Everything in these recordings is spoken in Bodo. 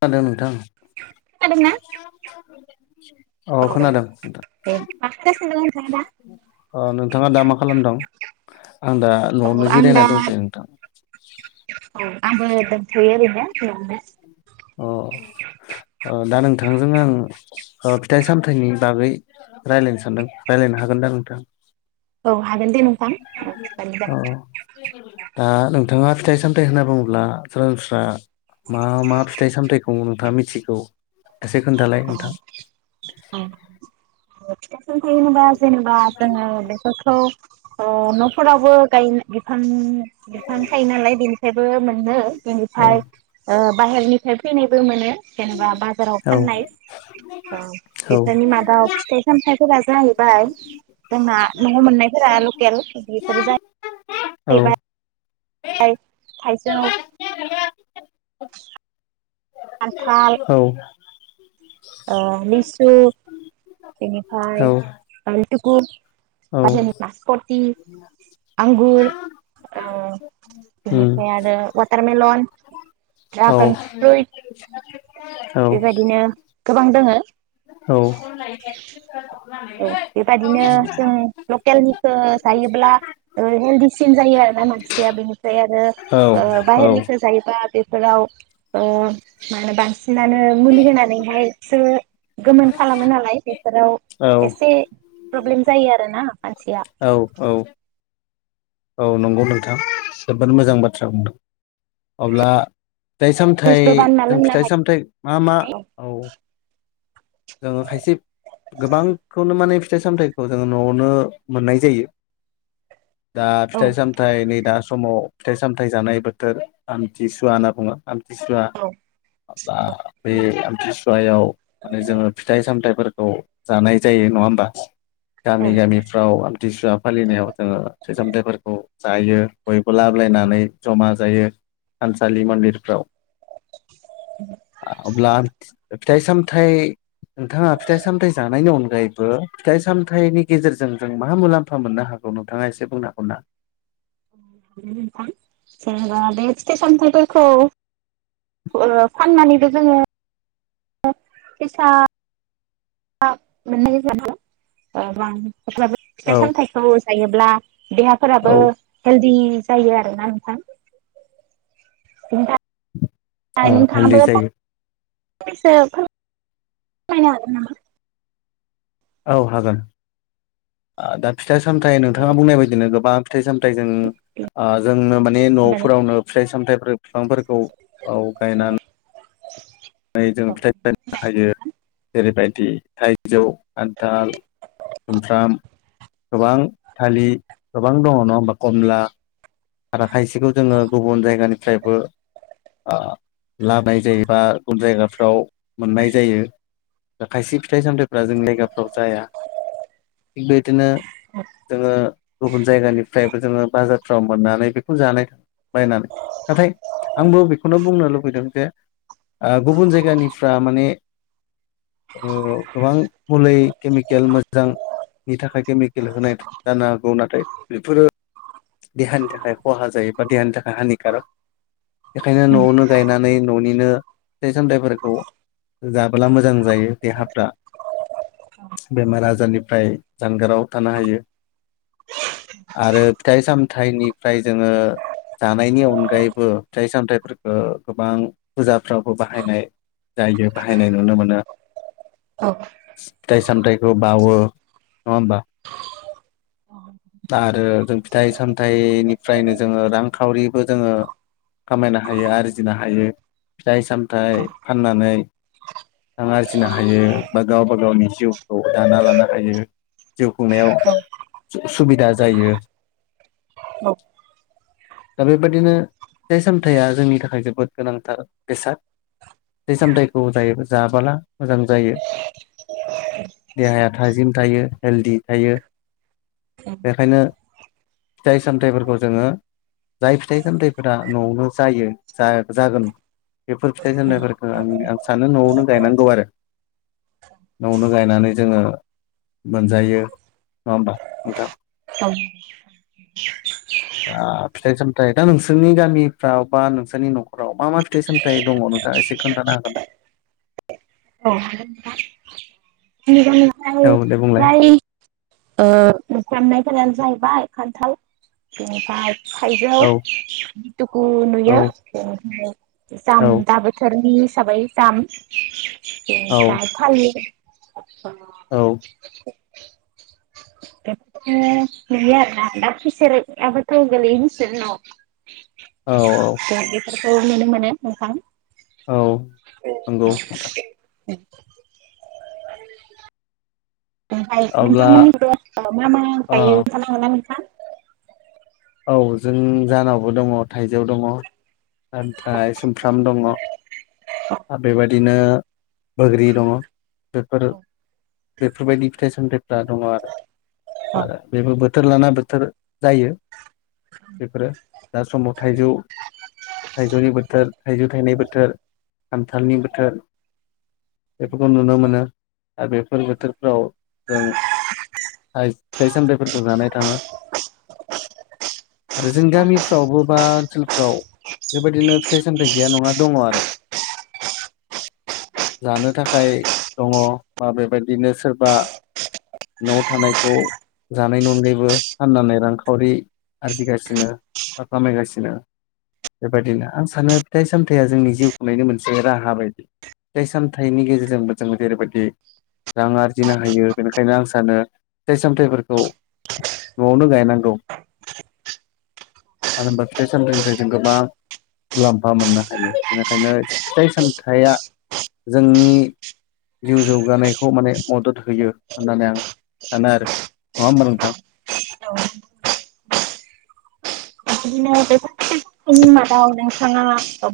खोनादों नोंथां। खोनादोंना? [unintelligible] औ खोनादों नोंथां। दे मा खालामगासिनो दं नोंथाङा दा? अ नोंथाङा दा मा खालामदों? आं दा औ नआवनो आं जिरायना दा दंथयो नोंथां। औ आंबो दंथयो एरैनो अ ओ दा नोंथांजों आं फिथाइ सामथाइनि बागै रायलायनो सानदों रायलायनो हागोन दा नोंथां औ हागोन दे नोंथां औ थिगानो औ जाबाय। दा नोंथाङा फिथाइ सामथाइ होनना बुङोब्ला सरासनस्रा। मा मा थाइखौ नोंथाङा मिथिगौ। एसे खोनथालाय नोंथां। जेनेबा जेनेबा जोङो बेखौथ। ओ नफोरावबो गाय बिफां। बिफांखायो नालाय बे थेबो मोननो। औ बेनिफ्राय ओ बाहेरनिफ्राय फैनायबो मोनो। जेनेबा बाजाराव औ फाननाय औ औ बेफोरनि मादायाव फिथाइ सामथायाइफोरा जाहैबाय जोंना नआव मोननायफोरा लकेल बि। फोर जा- औ [unintelligible] थाइजोव खान्थाल औ ओ लिसु बेनिफ्राय आथुकु औ बाहेरानि नासपथि आंगुर उम बेनिफ्राय आरो वाटारमेलन औ ड्रागन फ्रुइट बेबायदिनो। गोबां दोङो औ औ बेबायाददिनो जों लकेलनिखौ जायोब्ला हेलदिसिन जायो आरोना मानसिया बेनिफ्राय आरो औ औ बाहेरनिखौ जायोबा बे फोराव ओ मानो बा- बिसिनानो मुलि होनानैहाय। सो गोमोन खालामो नालाय एसे। आव औ एसे प्रब्लेम जायों आरो ना। औ औ औ नंगौ नोंथां जोबोद मोजां बाथ्रा बुंदों अब्ला। फिथाइ सामथाइ जुइसबो बानायना जों लोंनो हायो फिथाइ सामथाइ मा मा औ जोङो खायसे गोबांखौनो माने फिथाइ सामथाइखौ जोङो न'आवनो मोननाय जायो। दा औ फिथाइ सामथाइ नै दा समाव फिथाइ सामथाइ जानाय बोथोर आमथिसुवा होनना बुङो। आमथिसुवा औ बे आमथिसुवायाव माने जोङो फिथाइ सामथाइ फोरखौ जानाय जायो। नङा होमबा? औ गामि गामिफ्राव आमथिसुवा फालिनायाव जोङो फिथाइ सामथाइफोरखौ जायो बयबो लाबलायनानै जमा जायो थानसालि मन्दिरफ्राव। अब्ला फिथाइ सामथाइ नोंथाङा फिथाइ सामथाइ जानायनि अनगायैबो फिथाइ सामथाइनि गेजेरजों जों मा मुलाम्फा मोननो हागौ नोंथाङा एसे बुंनो हागौ ना। जेनेबा बे फिथाइ सामथाइफोरखौ ओ फाननानैबो जोङो फैसा [unintelligible] अब्लाबो फिथाइ औ सामथाइखौ जायोब्ला औ देहाफोराबो हेलदि जायो आरो ना नोंथां। नोंथां। अ हेलदि जायो। फंनैसो फोरमायनो हागोन नामा? औ हागोन दा फि थाइ सामथाइ नोंथाङा बुंनाय बायदिनो गो बां फिथाइ साम थाइ जों आ जोंनो माने होननानै न'फोरावनो फिथाइ सामथाइ फिफांफोरखौ औ गायना जों औ फिथाइ [unintelligible] हायो जेरैबाय [unintelligible] थाइजौ, खान्थाल, सुमफ्राम गोबां थालिर गोबां दङ' नङा होमबा कमला आरो खायसेखौ जोङो गुबुन जायगानिफ्रायबो आ लानाय जायो बा गुबुन जायगाफ्राव मोननाय जायो खायसे फिथाइ सामथाइ फ्रा जोंनि जायगाफ्राव जाया। बेबायदिनो जोङो गुबुन जायगानिफ्रायबो जोङो बाजारफ्राव मोननानै बेखौ जानाय बायनानै नाथाय आंबो बेखौनो बुंनो लुबैदों जे आ गुबुन जायगानिफ्रा माने ओ गोबां मुलै केमिकेल मोजांनि थाखाय केमिकेल होनाय जानो हागौ नाथाय बेफोरो देहानि थाखाय खहा जायो बा देहानि थाखाय हानिकारक। बेखायनो न'आवनो गायनानै न'निनो फिथाइ सामथाइफोरखौ जाबोला मोजां जायो देहाफ्रा। बेमार आजारनिफ्राय जानगाराव थानो हायो आरो फिथाइ साम थाइनिफ्राय जोङो जानायनि अनगायैबो फिथाइ सामथाइफोरखो गोबां फुजाफ्रावबो बाहायनाय जायो बाहायनाय नुनो मोनो। औ फिथाइ सामथाइखौ बावो नङा होमबा आरो जों फिथाइ सामथाइ थाइनिफ्रायनो जोङो रांखावरिबो जोङो खामायनो हायो आरजिनो हायो फिथाइ सामथाइ फाननानै रां आरजिनो हायो बा गावबा गावनि जिउखौ दाना लानो हायो जिउ खुंनायाव सुबिदा जायो औ औ दा बेबादिनो फिथाइ सामथाइया जोंनि थाखाय जोबोद गोनांथार बेसाद ज सामथायाखौ जायो जाबोला मोजां जायो देहाया थाजिम थायो हेलदि थायो बेखायनो फिथाइ सामथाइफोरखौ जोङो जाय फिथाइ सामथाइफोरा न'आवनो जायो जागोन बेफोर फिथाइ सामथाइफोरखौ आं आं सानो न'आवनो गायनांगौ आरो न'आवनो गायनानै जोङो मोनजायो नङा होमबा नोंथां औ दा फिथाइ सामथाइ दा नोंसोरनि गामिफ्राव बा नोंसोरनि न'खराव मा मा फिथाइ सामथाइ दङ नोंथाङा एसे खोन्थानो हागोन ना औ हागोन नोंथां औ दे बुंलाय प्राय मुफ्रामनायफोरानो जाहैबाय खान्थाल बेनिफ्राय थाइजौ औ लिथुखु नुयो औ ओमफ्राय जाम औ दा बोथोरनि साबाय जाम औ एनिफ्राय थालिर अ औ [unintelligible] औ - औ बेफोरखौ नुनो मोनो नोंथां औ नंगौ नोंथां ओमफ्राय अब्ला नोंथांमोननि दा मा-मा अ गायो खोनथानो हागोनना नोंथां औ जों जानावबो दङ थाइजौ दङ ओमफ्राय सुमफ्राम दङ आरो बेबायदि बिदिनो बोग्रि दङ बेफोर बेफोरबायदि फिथाय सामथाय फ्रा दङ आरो आरो बेबो बथोर बोथोर लाना बोथोर जायो बेफोरो दा समाव थाइजौ थाइजौनि बोथोर थाइजौ थायनाय बोथोर खान्थालनि बोथोर बेफोरखौ नुनो मोनो आरो बेफोर बोथोरफ्राव जों फिथाइ सामथाइफोरखौ जानाय थाङो आरो जों गामिफ्रावबो बा ओनसोलफ्राव बेबायदिनो फिथाइ सामथाइ गैया नङा दङ आरो जानो थाखाय दङ बा बेबायदिनो सोरबा न' थानायखौ जानाय अनगायैबो फाननानै रां खाम रांखावरि आरजिगासिनो बा खामायगासिनो बेबायदिनो आं सानो फिथाइ सामथाया जोंनि जिउ खुंनायनि मोनसे राहा बायदि फिथाइ सामथाइनि गेजेरजोंबो जोङो जेरैबायदि रां आरजिनो हायो बेनिखायनो आं सानो फिथाइ सामथाइफोरखौ न'आवनो गायनांगौ मानो होनबा फिथाइ सामथाइनिफ्राय जों गोबां मुलाम्फा मोननो हायो बेनिखायनो फिथाइ सामथाया जोंनि जिउ जौगानायखौ माने मदद होयो होननानै आं सानो आरो नङा होमबा नोंथां औ बेबायदिनो बेफोर मादाव नोंथाङा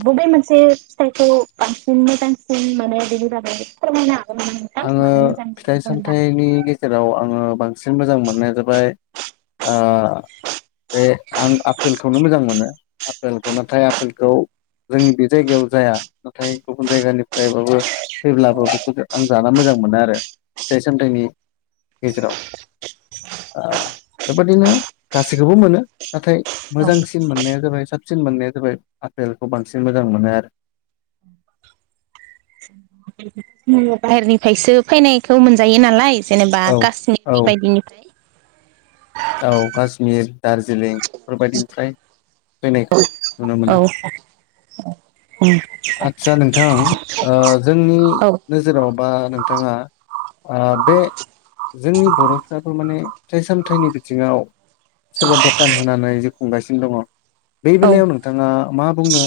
बबे मोनसे फिथाइखौ बांसिन मोजांसिन मोनानो बिनि बागै फोरमायनो हागोन नामा नोंथां आङो मानो मोजां मोनो फिथाइ होनबा सामथाइनि गेजेराव आङो बांसिन सिन मोजां मोननाया जाबाय बे आं आफेल खौनो मोजां मोनो आपेलखौ नाथाय आपेलखौ जोंनि बे जायगायाव जाया नाथाय गुबुन जायगानिफ्रायबाबो फैब्लाबो बे आं जा मोजां मोनो आरो फिथाइ सामथाइनि गेजेराव ओ बेबादिनो गासैखौबो मोनो नाथाय मोजांसिन मोननाया जाबाय मोजांसिन मोननाया जाबाय आपेलखौ बांसिन मोजां मोनो आरो। औ बाहेरनिफ्रायसो फैनायखौ मोनजायो नालाय। जेनेबा आरो औ काश्मिर बायदिनि औ कश्मिर दार्जिलिं बेफोरबायदिनिफ्राय फैनायखौ नुनो मोनो बेबायदिनिफ्राय आदसा नोंथां जोंनि औ नोजोराव बा नोंथाङा ओ बे जोंनि बर'फ्राबो माने थाइ सामथाइ निबो [unintelligible] सोरबा दकान होनानै खुंगासिनो दङ। बे औ बेलायाव नोंथाङा मा बुंनो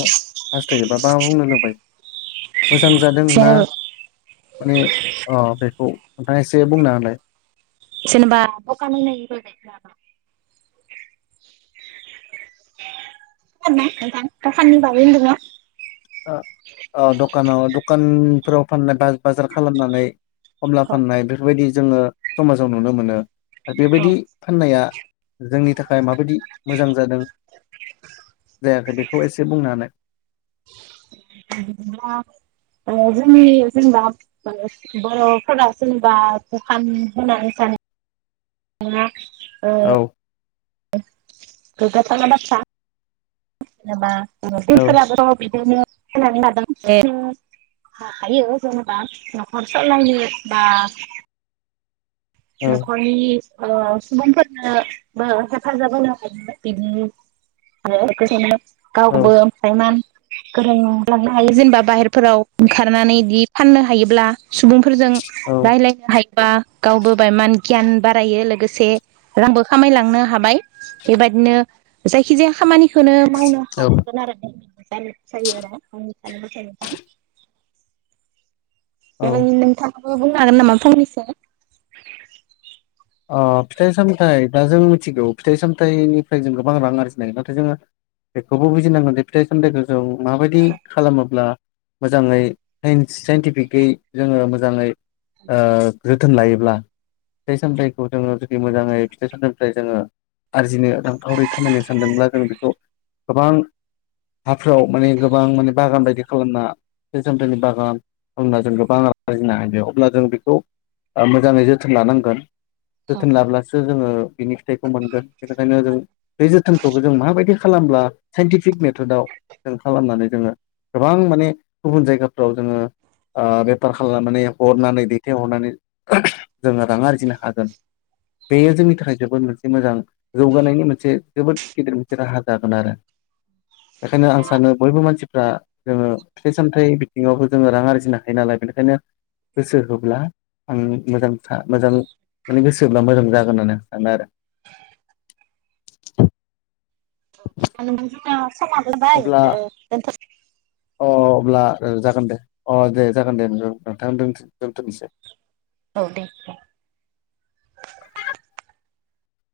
हास्थ [unintelligible] लुबाय मोजां जादों ना जेन माने अ बेखौ नोंथाङा एसे बुंनाहोलाय। जेनेबा दखाना होनो लुबैनायफ्रा बिदिनो आरो ना दखाननि बागै होनदोंना? अ दखानाव दखानफोराव फाननो बाजार खालामनानै ख'मला औ फाननाय बेफोरबायदि जोङो स'माजाव नुनो मोनो। औ बेबायदि फाननाया जोंनि थाखाय माबायदि मोजां जादों जायाखै बेखौ एसे बुंनो होनाय। बिदिनो जोंनि जेनेबा बर'फोरा जेनेबा दखान होनानै जानो नङा। ओ। औ गोगाथावना बाथ्रा। जेनबा [unintelligible] औ बेफोरनो [unintelligible] हायो जेनेबा न'खर सालायनो बा औ न'खरनि ओ सुबुंफोरनो हेफाजाब होनो हायो बिदि [inaudible] औ गावबो ओमफ्राय गोरान लांनो हायो जेनेबा बाहेरफोराव ओंखारनानै बिदि फाननो हायोब्ला सुबुंफो फोरजों औ रायज्लायनो हायो। बा गावबो बा गियान बारायो लोगोसे रांबो खामायलांनो हाबाय बेबायदिनो जायखिजाया खामानि खौनो मावनो औ हालांगोन आरो [unintelligible] औ देलायनि नोंथां बो बुंनो हागोन नामा फंनैसो? अ फिथाइ सामथाइ बा जों मिथिगौ फिथाइ सामथाइनिफ्राय जों गोबां रां आरजिनो हायो नाथाय जोङो बेखौबो बुजिनांगोन जे फिथाइ सामथाइखो औ माबायदि खालामोब्ला मोजाङै साइन्स साइन्टिफिकै जोङो मोजाङै ओ जोथोन लायोब्ला फिथाइ सामथाइ खौ दोङो जुदि मोजाङै फिथाइ सामथाइनिफ्राय जोङो आरजिनो रांखावरि खामायनो सानदोंब्ला जों बेखौ गोबां हाफ्राव माने गोबां माने बागान बायदि खालामना फिथाइ सामथाइनि बागान खालामना जों गोबां आरजिनो हायो अब्ला जों बेखौ मोजाङै जोथोन लानांगोन। जोथोन लाब्लासो जोङो बिनि फिथाइखौ मोनगोन बेनिखायनो जों बे जोथोनखौबो जों माबायदि खालामब्ला साइनटिफिक मेथदआव जों खालामनानै जोङो गोबां माने गुबुन जायगाफ्राव जोङो ओ बेफार खालामनानै हरनानै दैथायहरनानै जोङो रां आरजिनो हागोन। बेयो जोंनि थाखाय जोबोद मोनसे मोजां जौगानायनि मोनसे जोबोद गिदिर मोनसे राहा जागोन आरो। बेखायनो आं सानो बयबो मानसि फ्रा जोङो फिथाइ सामथाइ बिथिङावबो जोङो रां आरजिनो हायो नालाय बेनिखायनो गोसो होब्ला आं मोजां था मोजां माने गोसोब्ला मोजां जागोननानै साननो आरो। [unintelligible] समा जाबाय अब्ला ओ दोनथ' [unintelligible] अ अब्ला जागोन दे। अ दे जागोन दे नंगौ नोंथां। थां दोनथ' दोनथ'नोसै। औ दे दे।